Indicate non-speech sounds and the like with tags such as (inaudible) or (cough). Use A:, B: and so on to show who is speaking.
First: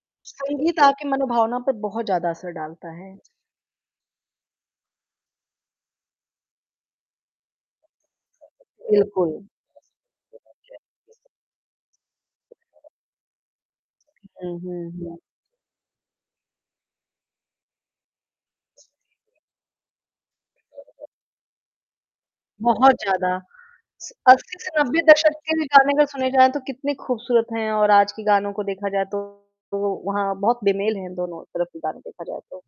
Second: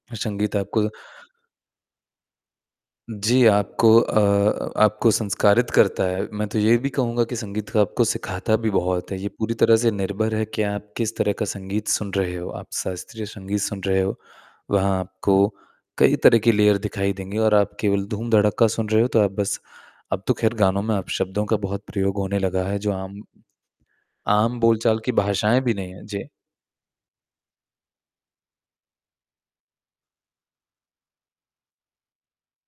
A: संगीत
B: संगीत
A: आपको
B: आपके मनोभावनाओं पर बहुत ज़्यादा असर डालता है।
A: जी, आपको अ अ, आपको संस्कारित करता है, मैं तो ये भी कहूँगा कि संगीत का आपको सिखाता भी बहुत है, ये
B: बिल्कुल।
A: पूरी तरह से निर्भर है कि आप किस तरह का संगीत सुन रहे हो, आप शास्त्रीय संगीत सुन रहे हो।
B: हुँ, हुँ,
A: वहाँ
B: हुँ।
A: आपको कई तरह की लेयर दिखाई देंगी और आप केवल धूम-धड़क्का सुन रहे हो, तो आप बस अब तो ख़ैर गानों में अपशब्दों का बहुत प्रयोग होने लगा है। जो
B: बहुत
A: आम
B: ज़्यादा। स 80
A: आम
B: से
A: बोलचाल
B: 90 के
A: की
B: दशक
A: भाषाएँ
B: के
A: भी नहीं
B: गाने अगर
A: हैं, जी।
B: सुने जाएँ तो कितने खूबसूरत हैं और आज के गानों को देखा जाए तो तो वो वहाँ बहुत बेमेल है दोनों तरफ़ (unintelligible) देखा जाए तो।